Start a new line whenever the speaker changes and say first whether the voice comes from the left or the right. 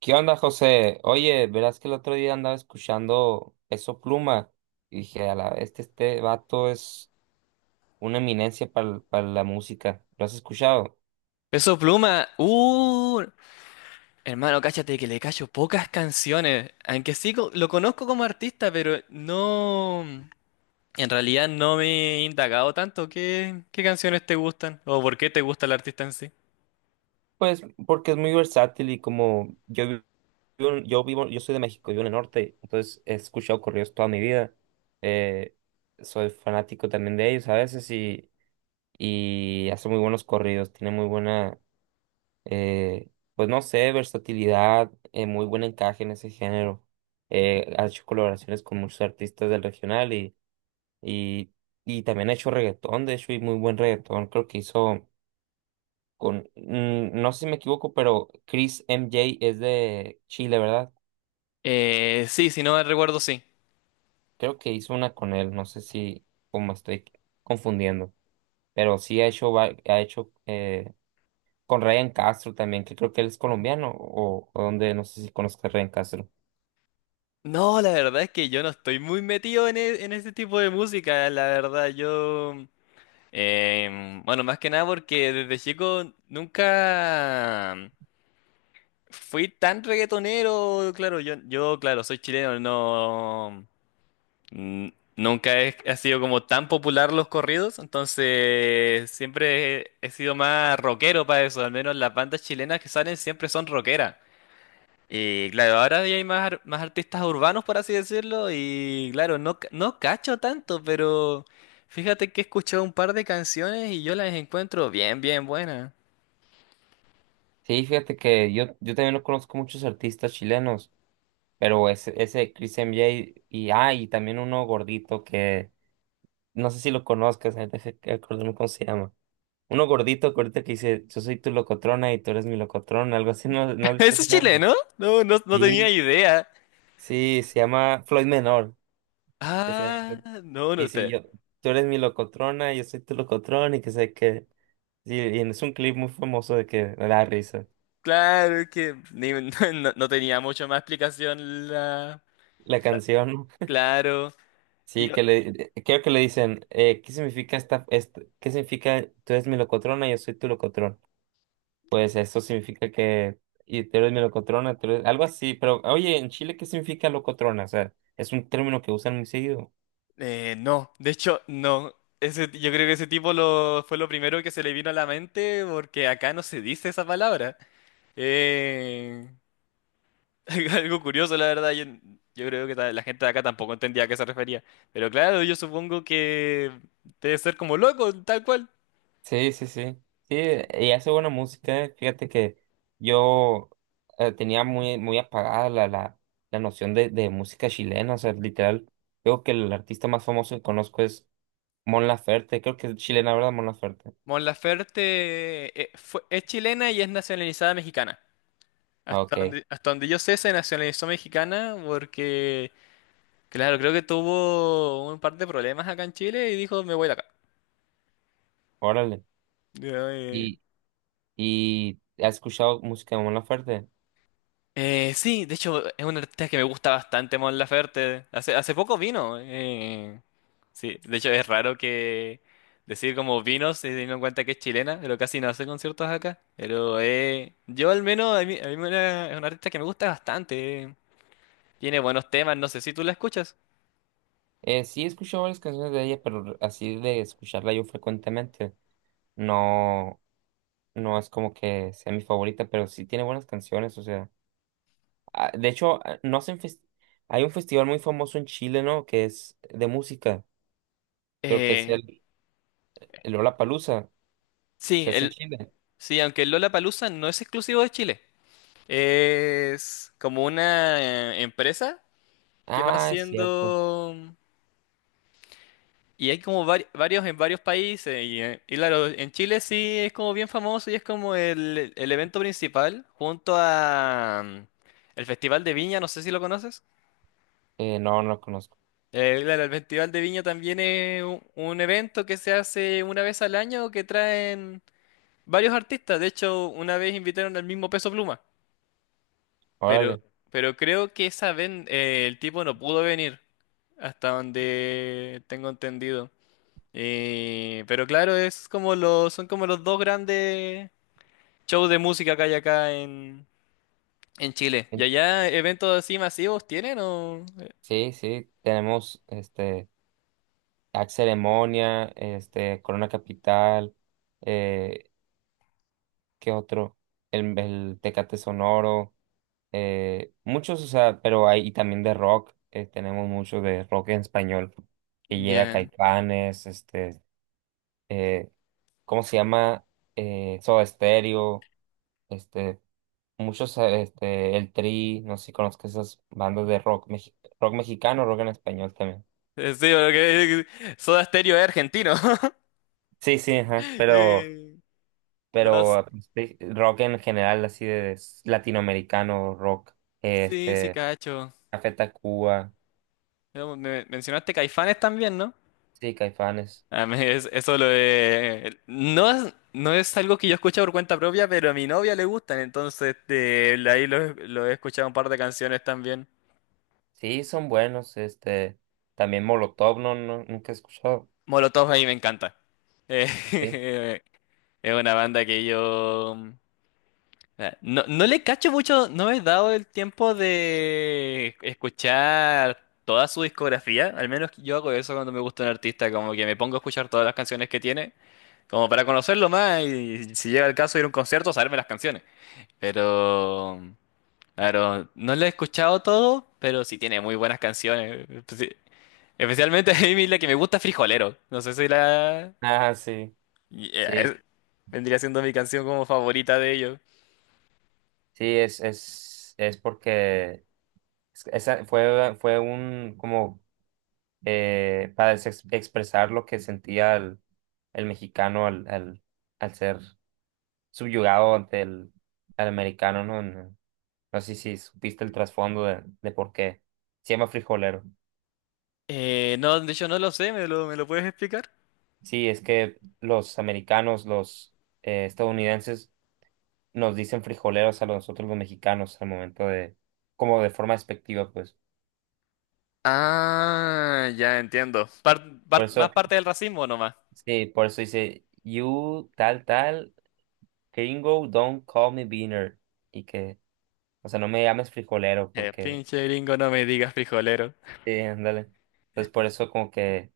right: ¿Qué onda, José? Oye, verás que el otro día andaba escuchando Peso Pluma y dije, a la este vato es una eminencia para la música. ¿Lo has escuchado?
left: Peso Pluma, hermano, cáchate que le cacho pocas canciones, aunque sí lo conozco como artista, pero no, en realidad no me he indagado tanto qué, qué canciones te gustan o por qué te gusta el artista en sí.
right: Pues porque es muy versátil y como yo vivo, yo soy de México, vivo en el norte, entonces he escuchado corridos toda mi vida. Eh, Soy fanático también de ellos a veces y hace muy buenos corridos, tiene muy buena, Eh, pues no sé, versatilidad, muy buen encaje en ese género. Ha hecho colaboraciones con muchos artistas del regional y, y también ha hecho reggaetón, de hecho, y muy buen reggaetón. Creo que hizo con, no sé si me equivoco, pero Chris MJ es de Chile, ¿verdad?
left: Sí, si no me recuerdo, sí.
right: Creo que hizo una con él, no sé si como estoy confundiendo, pero sí ha ha hecho, con Ryan Castro también, que creo que él es colombiano o donde, no sé si conozco a Ryan Castro.
left: No, la verdad es que yo no estoy muy metido en, en ese tipo de música, la verdad, yo... bueno, más que nada porque desde chico nunca... Fui tan reggaetonero, claro, yo, claro, soy chileno, no, nunca he, ha sido como tan popular los corridos, entonces siempre he, he sido más rockero para eso, al menos las bandas chilenas que salen siempre son rockeras. Y claro, ahora ya hay más, más artistas urbanos, por así decirlo, y claro, no, no cacho tanto, pero fíjate que he escuchado un par de canciones y yo las encuentro bien, bien buenas.
right: Sí, fíjate que yo también no conozco muchos artistas chilenos, pero ese de Chris MJ y, ah, y también uno gordito que no sé si lo conozcas, deja que acordarme cómo se llama. Uno gordito, gordito que dice, yo soy tu locotrona y tú eres mi locotrona, algo así, ¿no, no has visto
left: ¿Eso
right: ese
left: es
right: meme?
left: chileno? No, no, no tenía
right: Sí,
left: idea.
right: sí, se llama Floyd Menor, que se llama, Floyd.
left: Ah, no, no
right: Y si
left: sé.
right: yo, tú eres mi locotrona, yo soy tu locotrona y que sé que, sí, y es un clip muy famoso de que me da risa,
left: Claro es que no, no tenía mucho más explicación
right: la
left: la-
right: canción.
left: claro. Y
right: Sí,
left: yo-
right: que le, de- creo que le dicen, ¿qué significa esta, este- qué significa tú eres mi locotrona, yo soy tu locotrón? Pues eso significa que, y tú eres mi locotrona, tú eres- algo así, pero oye, en Chile, ¿qué significa locotrona? O sea, es un término que usan muy seguido.
left: no, de hecho, no. Ese, yo creo que ese tipo lo, fue lo primero que se le vino a la mente porque acá no se dice esa palabra. Eh, algo curioso, la verdad. Yo creo que la gente de acá tampoco entendía a qué se refería. Pero claro, yo supongo que debe ser como loco, tal cual.
right: Sí, sí, sí. Sí, y hace buena música, eh. Fíjate que yo, tenía muy, muy apagada la noción de música chilena, o sea, literal, creo que el artista más famoso que conozco es Mon Laferte, creo que es chilena, ¿verdad? Mon Laferte.
left: Mon Laferte es chilena y es nacionalizada mexicana.
right: Ah, ok.
left: Hasta donde yo sé, se nacionalizó mexicana porque, claro, creo que tuvo un par de problemas acá en Chile y dijo, me voy de acá.
right: Órale.
left: Ya,
right: Y ¿Y has escuchado música de Mon Laferte?
left: Sí, de hecho, es una artista que me gusta bastante, Mon Laferte. Hace, hace poco vino. Sí, de hecho, es raro que decir como vino, si teniendo en cuenta que es chilena, pero casi no hace conciertos acá. Pero yo al menos, a mí, es una artista que me gusta bastante. Tiene buenos temas, no sé si tú la escuchas.
right: Sí, he escuchado varias canciones de ella, pero así de escucharla yo frecuentemente, no, no es como que sea mi favorita, pero sí tiene buenas canciones, o sea, ah, de hecho, ah, no hacen hay un festival muy famoso en Chile, ¿no? Que es de música, creo que es
left: Eh,
right: el Lollapalooza,
left: sí,
right: se hace en Chile.
left: sí, aunque el Lollapalooza no es exclusivo de Chile. Es como una empresa que va
right: Ah, es cierto,
left: haciendo... Y hay como varios en varios países. Y claro, en Chile sí es como bien famoso y es como el evento principal junto a... el Festival de Viña, no sé si lo conoces.
right: no, no lo conozco,
left: Claro, el Festival de Viña también es un evento que se hace una vez al año que traen... Varios artistas, de hecho, una vez invitaron al mismo Peso Pluma, pero,
right: órale.
left: pero creo que esa vez el tipo no pudo venir, hasta donde tengo entendido. Pero claro, es como los, son como los dos grandes shows de música que hay acá en Chile. ¿Y
right: En...
left: allá eventos así masivos tienen o...?
right: Sí, sí, tenemos, este, Axe Ceremonia, este, Corona Capital, eh, ¿qué otro? El Tecate Sonoro, muchos, o sea, pero hay, y también de rock, tenemos mucho de rock en español, que llega
left: Ya.
right: Caifanes, este, eh, ¿cómo se llama? Soda Stereo, este, muchos, este, El Tri, no sé si conozco esas bandas de rock, rock mexicano, rock en español también.
left: Sí, porque Soda Stereo es argentino.
right: Sí, sí, ajá, pero...
left: Eh, no,
right: pero ah, pues, sí, rock en general, así de latinoamericano, rock,
left: sí, sí,
right: este,
left: cacho.
right: Café Tacuba,
left: Mencionaste Caifanes también, ¿no?
right: sí, Caifanes,
left: A mí eso lo de... No es, no es algo que yo escuche por cuenta propia, pero a mi novia le gustan, entonces ahí lo he escuchado un par de canciones también.
right: sí, son buenos, este, también Molotov, no, no, nunca he escuchado,
left: Molotov ahí me encanta.
right: sí,
left: Eh, es una banda que yo... No, no le cacho mucho, no me he dado el tiempo de escuchar toda su discografía, al menos yo hago eso cuando me gusta un artista, como que me pongo a escuchar todas las canciones que tiene, como para conocerlo más y si llega el caso ir a un concierto, saberme las canciones. Pero, claro, no lo he escuchado todo, pero sí tiene muy buenas canciones. Especialmente a mí la que me gusta, Frijolero. No sé si la...
right: ah, sí,
left: Yeah,
right: sí,
left: vendría siendo mi canción como favorita de ellos.
right: sí, es porque esa fue un, como, para expresar lo que sentía el mexicano al ser subyugado ante el, al americano, ¿no? No sé si supiste el trasfondo de por qué. Se llama frijolero.
left: No, de hecho no lo sé, me lo puedes explicar?
right: Sí, es que los americanos, los, estadounidenses, nos dicen frijoleros a nosotros los mexicanos al momento de, como de forma despectiva, pues.
left: Ah, ya entiendo.
right: Por
left: Más
right: eso,
left: parte del racismo nomás.
right: sí, por eso dice, you tal tal, gringo, don't call me beaner. Y que, o sea, no me llames frijolero porque,
left: Pinche gringo, no me digas frijolero.
right: sí, ándale. Entonces, por eso como que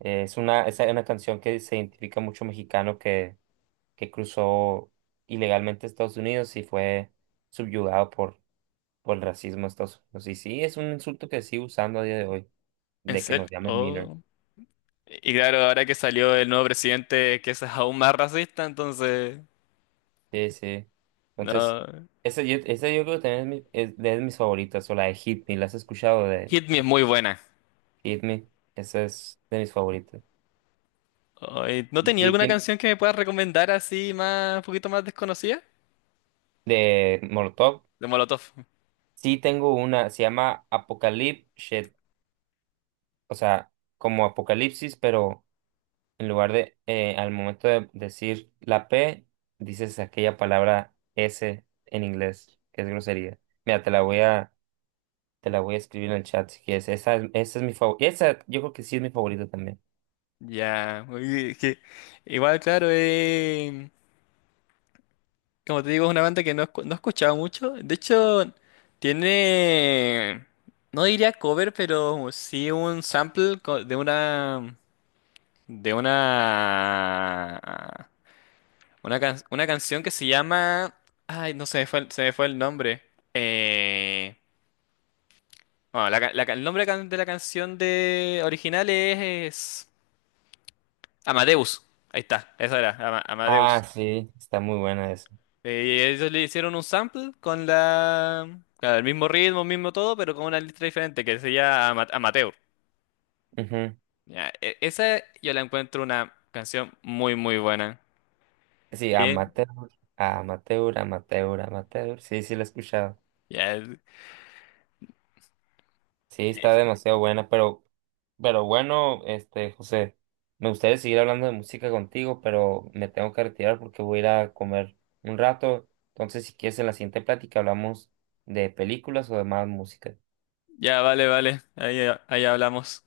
right: es una canción que se identifica mucho mexicano que cruzó ilegalmente a Estados Unidos y fue subyugado por el racismo de Estados Unidos. Y sí, es un insulto que sigue usando a día de hoy,
left: ¿En
right: de que
left: serio?
right: nos llamen beaner.
left: Oh. Y claro, ahora que salió el nuevo presidente, que es aún más racista, entonces...
right: Sí, sí. Entonces,
left: No.
right: esa yo creo que también es de mis favoritas, o la de Hit Me, ¿la has escuchado de
left: Hit Me es muy buena.
right: Hit Me? Esa es de mis favoritas.
left: Ay, ¿no
right: Y
left: tenía
right: sí,
left: alguna
right: tiene,
left: canción que me puedas recomendar así más, un poquito más desconocida?
right: de Molotov,
left: De Molotov.
right: sí tengo una, se llama Apocalypse Shit, o sea, como apocalipsis, pero en lugar de, al momento de decir la P, dices aquella palabra S en inglés, que es grosería. Mira, te la voy a escribir en el chat si quieres. Esa es mi favorita. Esa yo creo que sí es mi favorita también.
left: Ya, uy, es que igual, claro, como te digo, es una banda que no, no he escuchado mucho. De hecho, tiene, no diría cover, pero sí un sample de una, una canción que se llama, ay, no se me fue, se me fue el nombre. Eh, Bueno, el nombre de la canción de original es Amadeus. Ahí está, esa era,
right: Ah,
left: Amadeus.
right: sí, está muy buena esa.
left: Ellos le hicieron un sample con la, claro, el mismo ritmo, mismo todo, pero con una letra diferente que se llama Amateur.
right: Ujú.
left: Ya, esa yo la encuentro una canción muy, muy buena.
right: Sí,
left: Bien.
right: amateur. Sí, sí, la he escuchado.
left: Ya,
right: Sí, está
left: eh,
right: demasiado buena, pero bueno, este, José, me gustaría seguir hablando de música contigo, pero me tengo que retirar porque voy a ir a comer un rato. Entonces, si quieres, en la siguiente plática hablamos de películas o de más música.
left: ya, vale, vale. Ahí, ahí hablamos.